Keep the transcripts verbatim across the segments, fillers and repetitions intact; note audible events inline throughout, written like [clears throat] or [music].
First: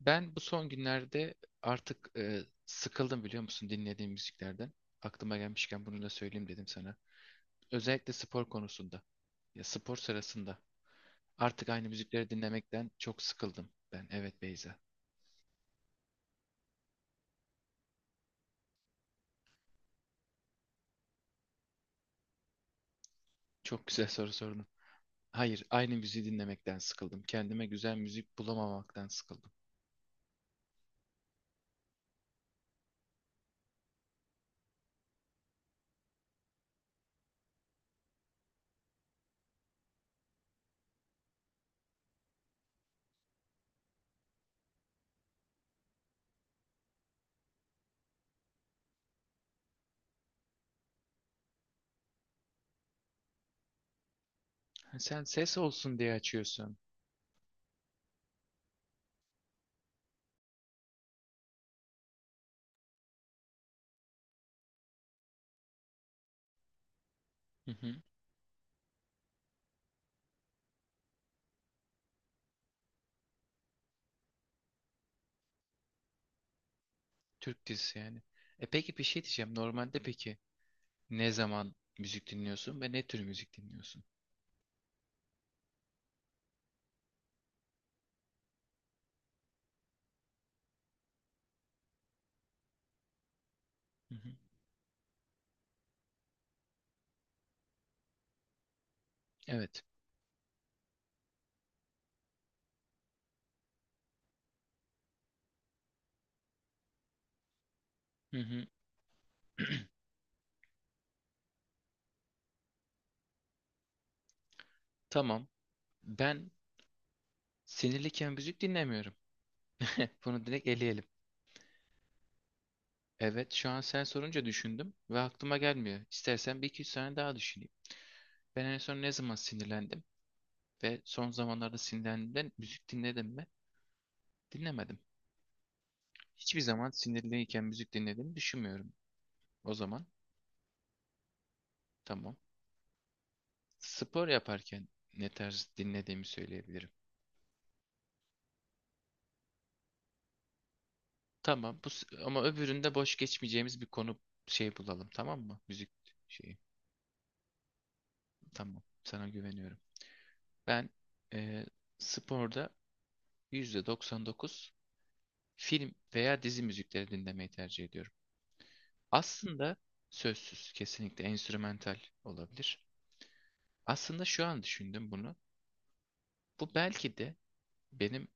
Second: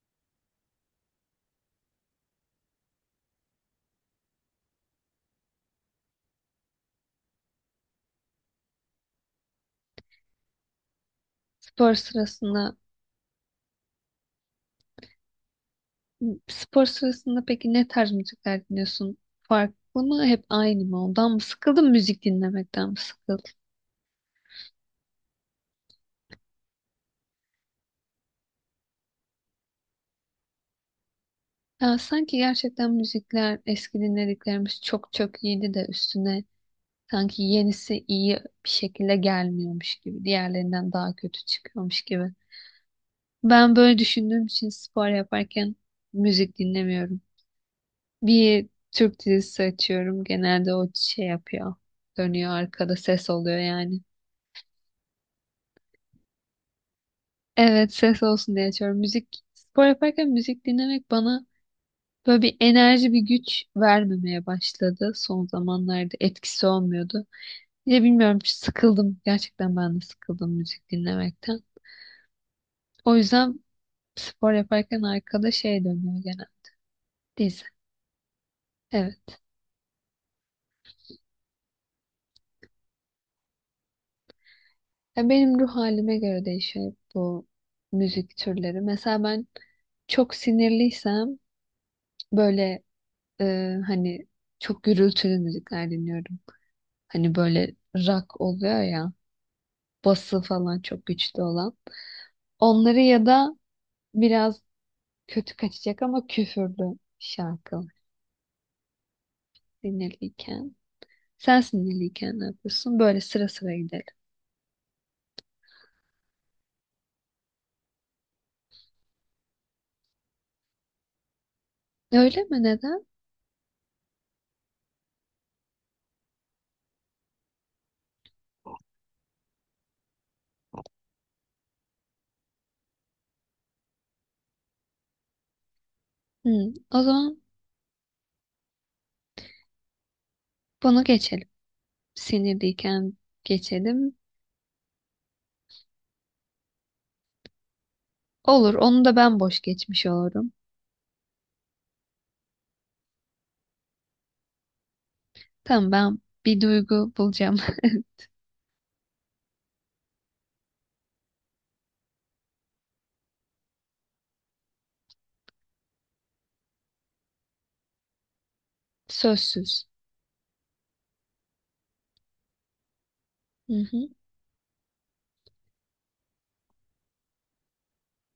Ben bu son günlerde artık e, sıkıldım biliyor musun dinlediğim müziklerden. Aklıma gelmişken bunu da söyleyeyim dedim sana. Özellikle spor konusunda. Ya spor sırasında. Artık aynı Spor müzikleri sırasında, dinlemekten çok sıkıldım ben. Evet Beyza. Spor sırasında peki ne tarz müzikler dinliyorsun? Farklı mı, hep aynı mı? Ondan mı sıkıldın, müzik dinlemekten mi sıkıldın? Çok güzel soru sordun. Hayır, aynı müziği dinlemekten sıkıldım. Kendime güzel müzik bulamamaktan sıkıldım. Ya sanki gerçekten müzikler, eski dinlediklerimiz çok çok iyiydi de üstüne sanki yenisi iyi bir şekilde gelmiyormuş gibi, diğerlerinden daha kötü çıkıyormuş gibi. Ben böyle düşündüğüm için spor yaparken müzik dinlemiyorum. Bir Türk dizisi açıyorum, genelde o şey yapıyor, dönüyor arkada ses oluyor yani. Ha, sen ses olsun diye açıyorsun. Evet, ses olsun diye açıyorum. Müzik spor yaparken müzik dinlemek bana böyle bir enerji bir güç vermemeye başladı. Son zamanlarda etkisi olmuyordu. Hı hı. Ya bilmiyorum, sıkıldım. Gerçekten ben de sıkıldım müzik dinlemekten. O yüzden spor yaparken arkada şey dönüyor gene. Dizi. Türk dizisi yani. E peki bir şey Evet. diyeceğim. Normalde peki ne zaman müzik dinliyorsun ve ne tür müzik dinliyorsun? Ya benim ruh halime göre değişiyor bu müzik türleri. Mesela ben çok sinirliysem böyle e, Hı hani hı. çok gürültülü müzikler dinliyorum. Hani böyle rock oluyor ya. Evet. Bası falan çok güçlü olan. Onları ya da biraz kötü kaçacak ama küfürlü şarkı Hı hı. [clears throat] sinirliyken. Sen sinirliyken ne yapıyorsun? Böyle sıra sıra gidelim. Tamam. Ben sinirliyken müzik dinlemiyorum. [laughs] Bunu direkt eleyelim. Öyle mi? Neden? Evet, şu an sen sorunca düşündüm ve aklıma gelmiyor. İstersen bir iki üç saniye daha düşüneyim. Ben en son ne zaman sinirlendim ve son zamanlarda sinirlendiğimde müzik dinledim mi? Dinlemedim. Hiçbir Hı, zaman o zaman sinirliyken müzik dinlediğimi düşünmüyorum. O zaman bunu geçelim. tamam. Sinirliyken geçelim. Spor yaparken ne tarz dinlediğimi söyleyebilirim. Olur. Onu da ben boş geçmiş olurum. Tamam bu s- ama öbüründe boş geçmeyeceğimiz bir konu şey bulalım tamam mı? Müzik Tamam, ben şeyi. bir duygu bulacağım. Tamam. Sana güveniyorum. Ben eee, sporda yüzde doksan dokuz film veya dizi müzikleri dinlemeyi tercih ediyorum. [laughs] Aslında Sözsüz. sözsüz, kesinlikle enstrümantal olabilir. Hı hı. Aslında şu an düşündüm bunu. Bu belki de benim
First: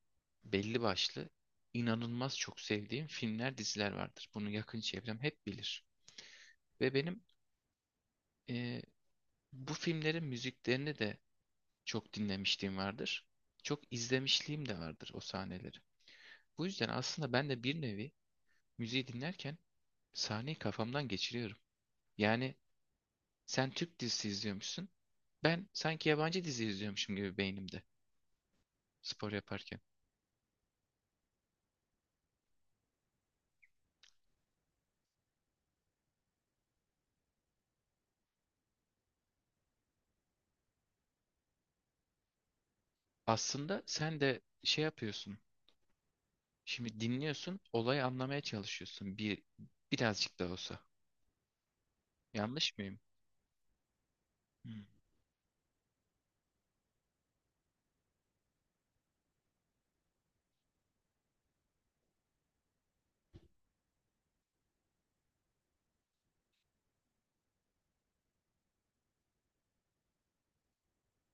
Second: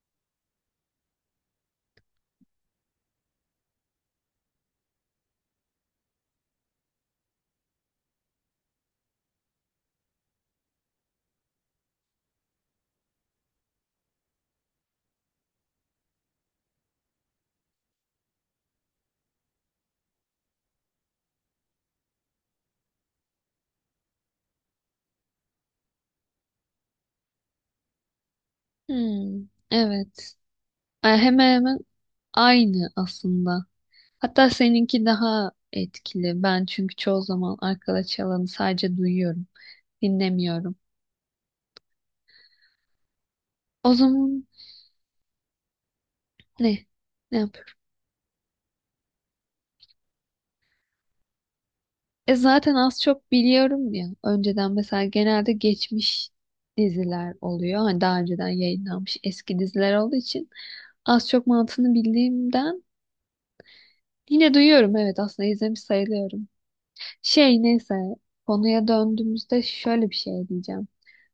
belli başlı inanılmaz çok sevdiğim filmler, diziler vardır. Bunu yakın çevrem hep bilir. Ve benim eee, bu filmlerin müziklerini de çok dinlemişliğim vardır. Çok izlemişliğim de vardır o sahneleri. Bu yüzden aslında ben de bir nevi müziği dinlerken sahneyi kafamdan geçiriyorum. Yani sen Türk dizisi izliyormuşsun. Ben sanki yabancı dizi izliyormuşum gibi beynimde spor Hmm, yaparken. evet. E, hemen hemen aynı aslında. Hatta seninki daha etkili. Ben çünkü çoğu zaman arkada çalanı sadece duyuyorum, dinlemiyorum. Aslında O sen de zaman şey yapıyorsun. ne? Şimdi Ne dinliyorsun, yapıyorum? olayı anlamaya çalışıyorsun bir birazcık da olsa. E, zaten Yanlış mıyım? az çok biliyorum ya. Önceden Hmm. mesela genelde geçmiş diziler oluyor. Hani daha önceden yayınlanmış eski diziler olduğu için az çok mantığını bildiğimden yine duyuyorum. Evet, aslında izlemiş sayılıyorum. Şey, neyse, konuya döndüğümüzde şöyle bir şey diyeceğim.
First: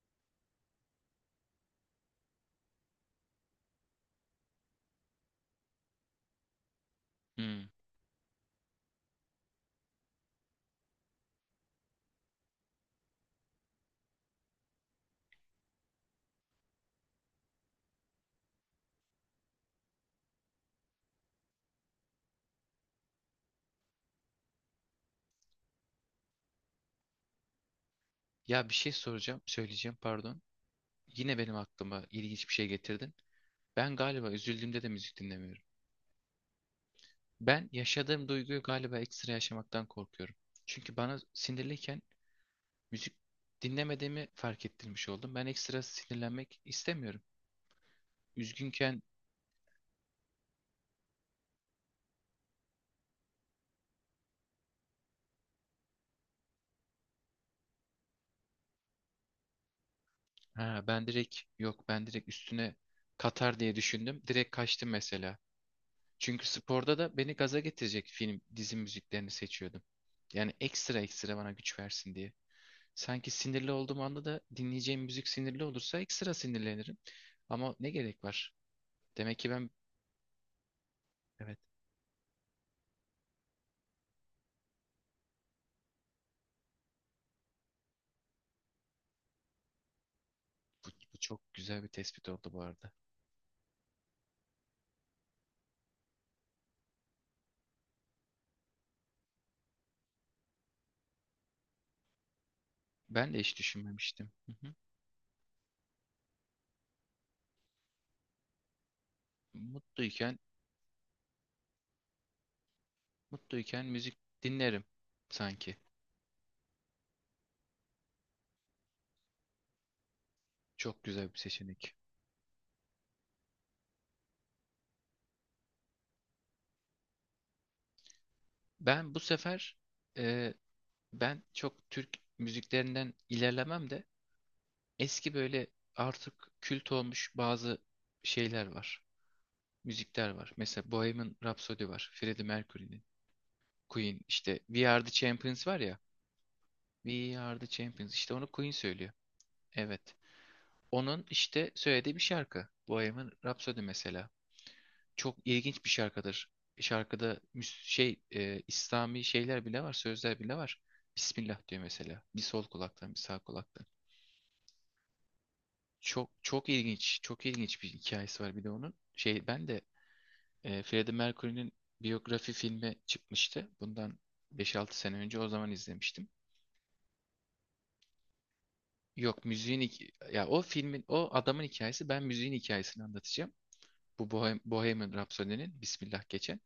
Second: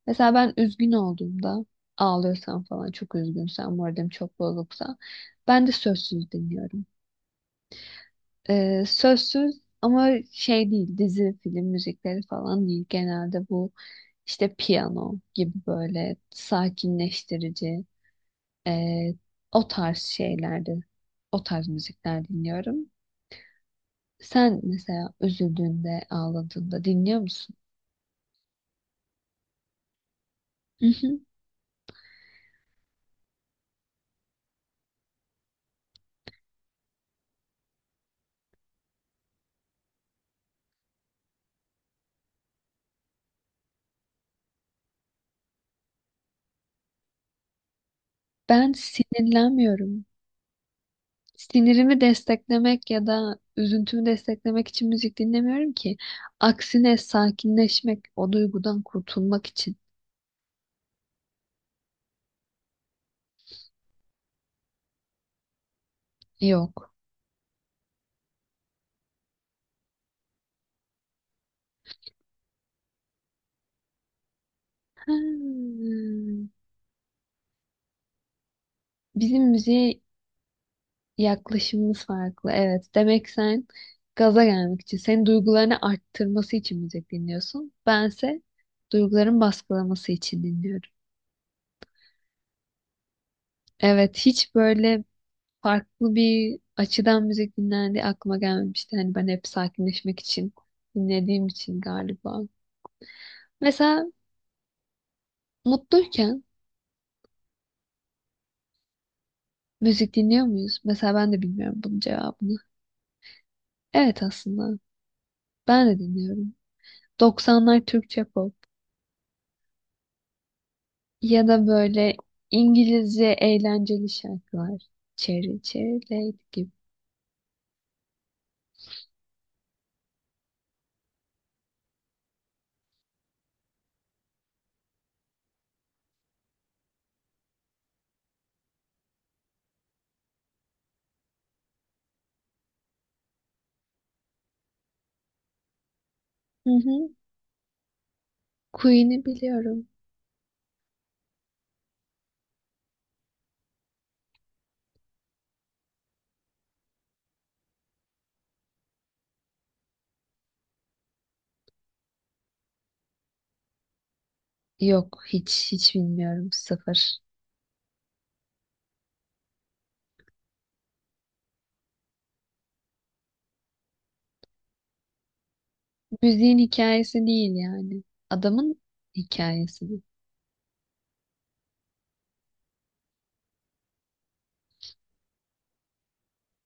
Mesela ben üzgün olduğumda ağlıyorsam falan, çok üzgünsem, moralim çok bozuksa ben de sözsüz dinliyorum. Hmm. Ee, sözsüz ama şey değil, dizi film müzikleri falan değil genelde, bu işte piyano gibi böyle sakinleştirici ee, o tarz şeylerde o tarz müzikler dinliyorum. Sen mesela üzüldüğünde ağladığında dinliyor musun? Ya bir şey soracağım, söyleyeceğim pardon. Mhm. Yine benim aklıma ilginç bir şey getirdin. Ben galiba üzüldüğümde de müzik dinlemiyorum. Ben yaşadığım duyguyu galiba ekstra yaşamaktan korkuyorum. Çünkü bana sinirliyken müzik dinlemediğimi fark ettirmiş oldum. Ben ekstra sinirlenmek istemiyorum. Ben Üzgünken sinirlenmiyorum. Sinirimi desteklemek ya da üzüntümü desteklemek için müzik dinlemiyorum ki. Aksine sakinleşmek, o duygudan kurtulmak için. ha, ben direkt yok ben direkt üstüne katar diye düşündüm. Direkt kaçtım mesela. Çünkü Yok. sporda da beni gaza getirecek film, dizi müziklerini seçiyordum. Yani ekstra ekstra bana güç versin diye. Sanki sinirli olduğum anda da dinleyeceğim müzik sinirli olursa ekstra Hmm. sinirlenirim. Ama ne gerek var? Demek Bizim ki ben müziğe evet. yaklaşımımız farklı. Evet. Demek sen gaza gelmek için, senin duygularını arttırması için müzik dinliyorsun. Bense duyguların baskılaması için Bu, dinliyorum. bu çok güzel bir tespit oldu bu arada. Evet, hiç böyle farklı bir açıdan müzik dinlendiği aklıma gelmemişti. Hani ben hep sakinleşmek için dinlediğim için galiba. Ben de hiç Mesela düşünmemiştim. Hı hı. mutluyken müzik Mutluyken, dinliyor muyuz? Mesela ben de bilmiyorum bunun cevabını. mutluyken müzik Evet, aslında dinlerim sanki. ben de dinliyorum. doksanlar Türkçe pop Çok güzel bir ya da seçenek. böyle İngilizce eğlenceli şarkılar. Cherry Cherry Lady gibi. Ben bu sefer e, ben çok Türk müziklerinden ilerlemem de eski böyle artık kült olmuş bazı şeyler var. Müzikler var. Mesela Bohemian Rhapsody var. Freddie Mercury'nin. Queen işte We Are The Champions var ya. Hı hı. We Are The Champions. İşte onu Queen söylüyor. Queen'i biliyorum. Evet. Onun işte söylediği bir şarkı. Bohemian Rhapsody mesela. Çok ilginç bir şarkıdır. E, şarkıda müs- şey e, İslami şeyler bile var, sözler bile var. Bismillah diyor mesela. Bir sol kulaktan, bir sağ kulaktan. Yok, hiç hiç Çok bilmiyorum, çok sıfır. ilginç, çok ilginç bir hikayesi var bir de onun. Şey ben de e, Freddie Mercury'nin biyografi filmi çıkmıştı. Bundan beş altı sene önce o zaman izlemiştim. Müziğin hikayesi değil yani. Adamın Yok müziğin hikayesi bu. hik- ya o filmin o adamın hikayesi, ben müziğin hikayesini anlatacağım. Bu Bohem- Bohemian Rhapsody'nin Bismillah geçen.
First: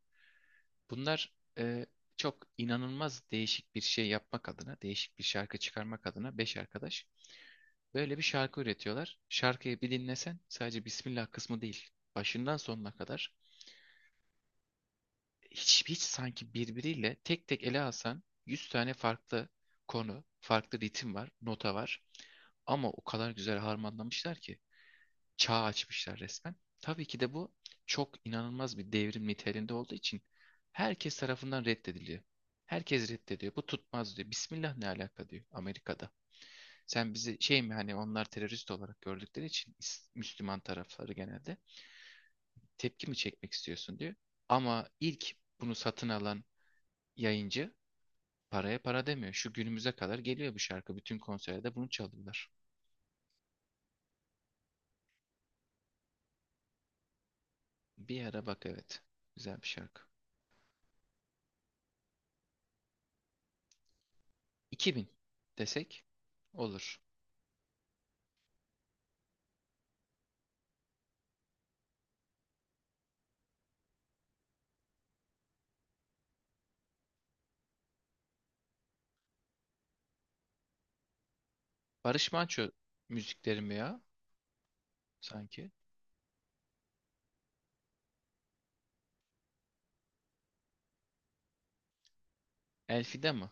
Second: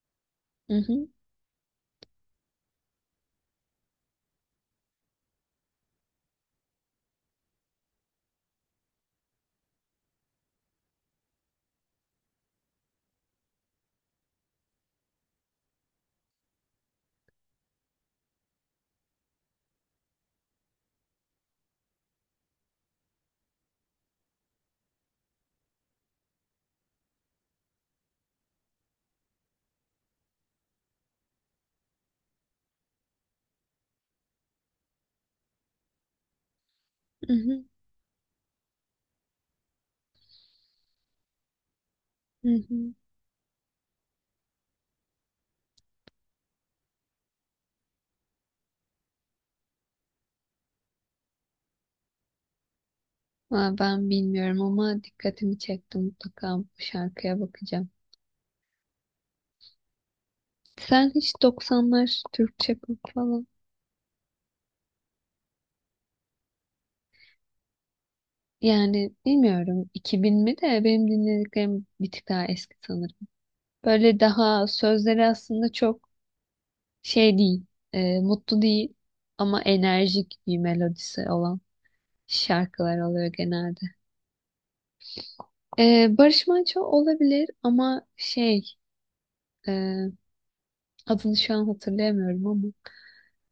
Hı hı, Bunlar e, çok inanılmaz değişik bir şey yapmak adına, değişik bir şarkı çıkarmak adına beş arkadaş böyle bir şarkı üretiyorlar. Şarkıyı bir dinlesen sadece Bismillah kısmı değil, başından sonuna kadar hiç, hiç sanki birbiriyle tek tek ele alsan yüz tane farklı konu, farklı ritim var, nota var. Ama o kadar güzel harmanlamışlar ki çağ açmışlar resmen. Tabii ki de bu çok inanılmaz bir devrim niteliğinde olduğu için herkes tarafından reddediliyor. Herkes reddediyor. Bu tutmaz diyor. Bismillah ne alaka diyor Amerika'da. Sen hı bizi şey hı, mi hani onlar terörist olarak gördükleri için is- Müslüman tarafları genelde hı hı. tepki mi çekmek istiyorsun diyor. Ama ilk bunu satın alan yayıncı paraya para demiyor. Şu günümüze kadar geliyor bu şarkı. Bütün konserde bunu çalıyorlar. Aa, ben bilmiyorum ama dikkatimi çekti, mutlaka bu şarkıya bakacağım. Bir ara bak evet. Güzel bir şarkı. Sen hiç doksanlar Türkçe pop falan, iki bin desek olur. yani bilmiyorum, iki bin mi de, benim dinlediklerim bir tık daha eski sanırım. Böyle daha sözleri aslında çok şey değil, e, mutlu değil ama enerjik bir melodisi olan Barış Manço şarkılar oluyor müzikleri mi genelde. ya sanki? Ee, Barış Manço olabilir ama şey, e, adını şu an hatırlayamıyorum ama Elfide mi?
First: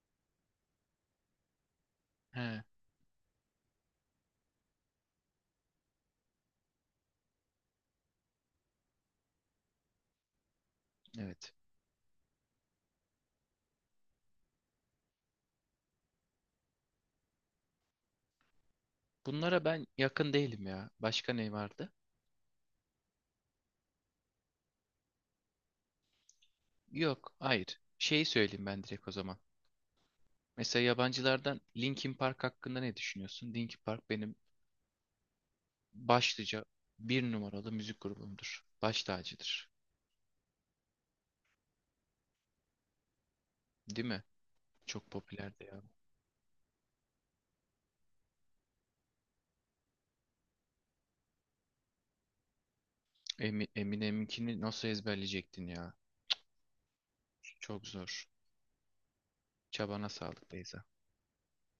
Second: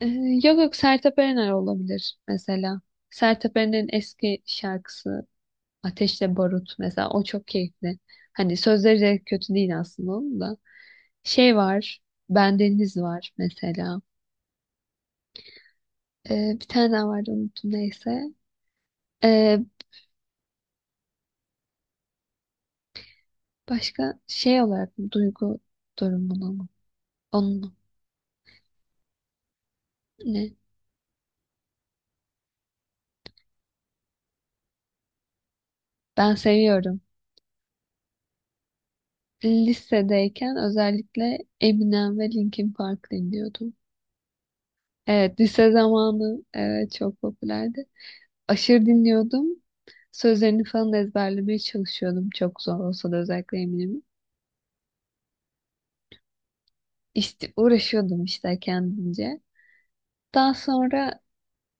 Ee, yok yok, Sertab Erener olabilir He, mesela. Sertab Erener'in eski şarkısı Ateşle Barut mesela, o çok keyifli. Hani sözleri de kötü değil aslında onun da. evet. Şey var, Bendeniz var mesela. Ee, bir tane daha vardı, unuttum, neyse. Bunlara Ee, ben yakın değilim ya. Başka ne vardı? başka şey olarak mı? Duygu durumunu mu? Yok, Onun mu? hayır. Şeyi söyleyeyim ben direkt o zaman. Ne? Mesela yabancılardan Linkin Park hakkında ne düşünüyorsun? Linkin Park benim Ben başlıca seviyorum. bir numaralı müzik grubumdur. Baş tacıdır. Lisedeyken özellikle Eminem ve Linkin Park dinliyordum. Değil mi? Çok Evet, popülerdi lise ya. zamanı, evet, çok popülerdi. Aşırı dinliyordum. Sözlerini falan ezberlemeye çalışıyordum. Çok zor olsa da, özellikle Emi- Eminem'in. Eminem'inkini nasıl ezberleyecektin ya? İşte Çok uğraşıyordum zor. işte kendince. Çabana sağlık Daha Beyza. sonra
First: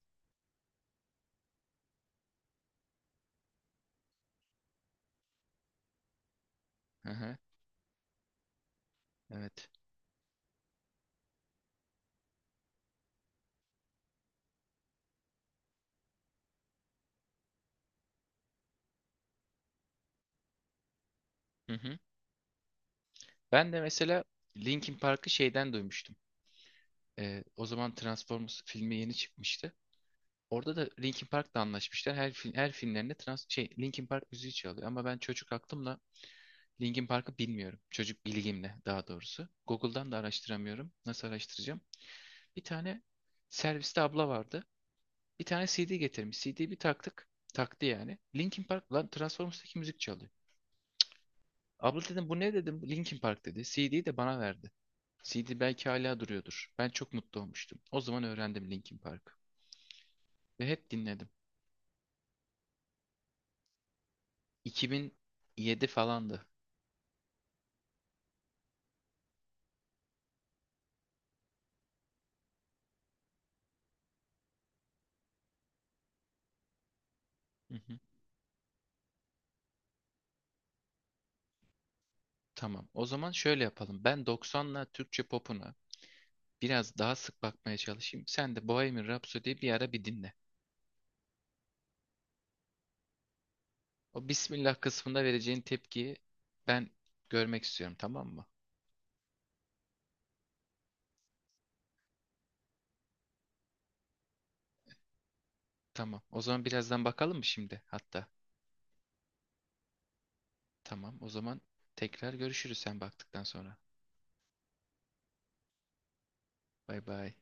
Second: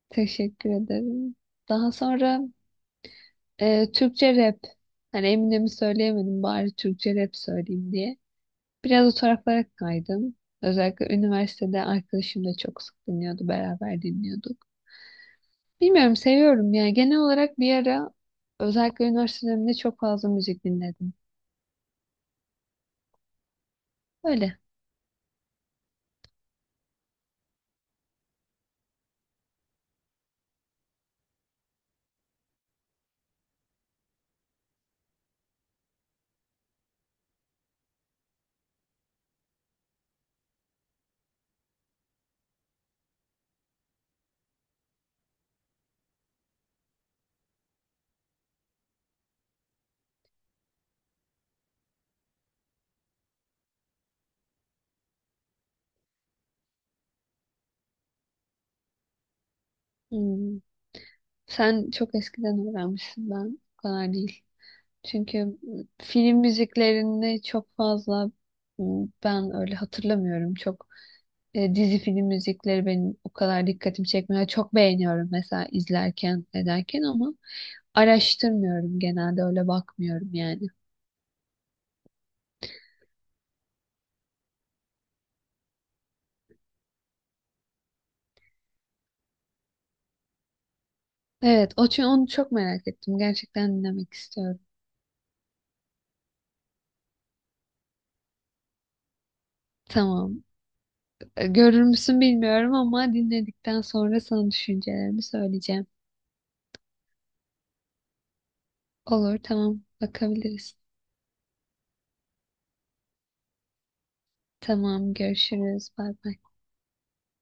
teşekkür ederim. Daha sonra e, Türkçe rap. Hani Eminem'i söyleyemedim, bari Hı Türkçe rap hı, söyleyeyim diye. Biraz o taraflara evet. kaydım. Özellikle üniversitede arkadaşım da çok sık dinliyordu. Beraber dinliyorduk. Bilmiyorum, seviyorum yani. Genel olarak bir ara, özellikle üniversite döneminde çok fazla müzik dinledim. Hı hı. Ben de mesela Öyle. Linkin Park'ı şeyden duymuştum. Ee, o zaman Transformers filmi yeni çıkmıştı. Orada da Linkin Park'la anlaşmışlar. Her film, her filmlerinde trans şey Linkin Park müziği çalıyor ama ben çocuk aklımla Linkin Park'ı bilmiyorum. Çocuk bilgimle daha doğrusu. Google'dan da araştıramıyorum. Nasıl araştıracağım? Bir tane serviste abla vardı. Bir tane C D getirmiş. C D'yi bir taktık. Taktı yani. Linkin Park lan Transformers'taki müzik çalıyor. Abla dedim bu ne dedim. Linkin Park dedi. C D'yi de bana verdi. C D belki hala duruyordur. Ben çok mutlu olmuştum. O zaman öğrendim Linkin Park'ı. Hmm. Ve hep dinledim. Sen çok eskiden öğrenmişsin, ben o kadar değil. Çünkü mm, iki bin yedi film falandı. müziklerini çok fazla mm, ben öyle hatırlamıyorum. Çok e, dizi film müzikleri benim o kadar dikkatimi çekmiyor. Çok beğeniyorum mesela izlerken ederken ama Hı hı. araştırmıyorum genelde, öyle bakmıyorum yani. Tamam. O zaman şöyle yapalım. Ben doksanla Türkçe popuna biraz daha sık bakmaya çalışayım. Sen de Bohemian Rhapsody'yi bir ara bir dinle. Evet, o, çünkü onu çok merak ettim. Gerçekten dinlemek O istiyorum. Bismillah kısmında vereceğin tepkiyi ben görmek istiyorum, tamam mı? Tamam. E, görür müsün bilmiyorum ama dinledikten sonra sana düşüncelerimi söyleyeceğim. Tamam. O zaman birazdan bakalım mı şimdi hatta? Olur, tamam. Bakabiliriz. Tamam. O zaman tekrar görüşürüz sen baktıktan sonra. Tamam, görüşürüz. Bay bay. Bay bay.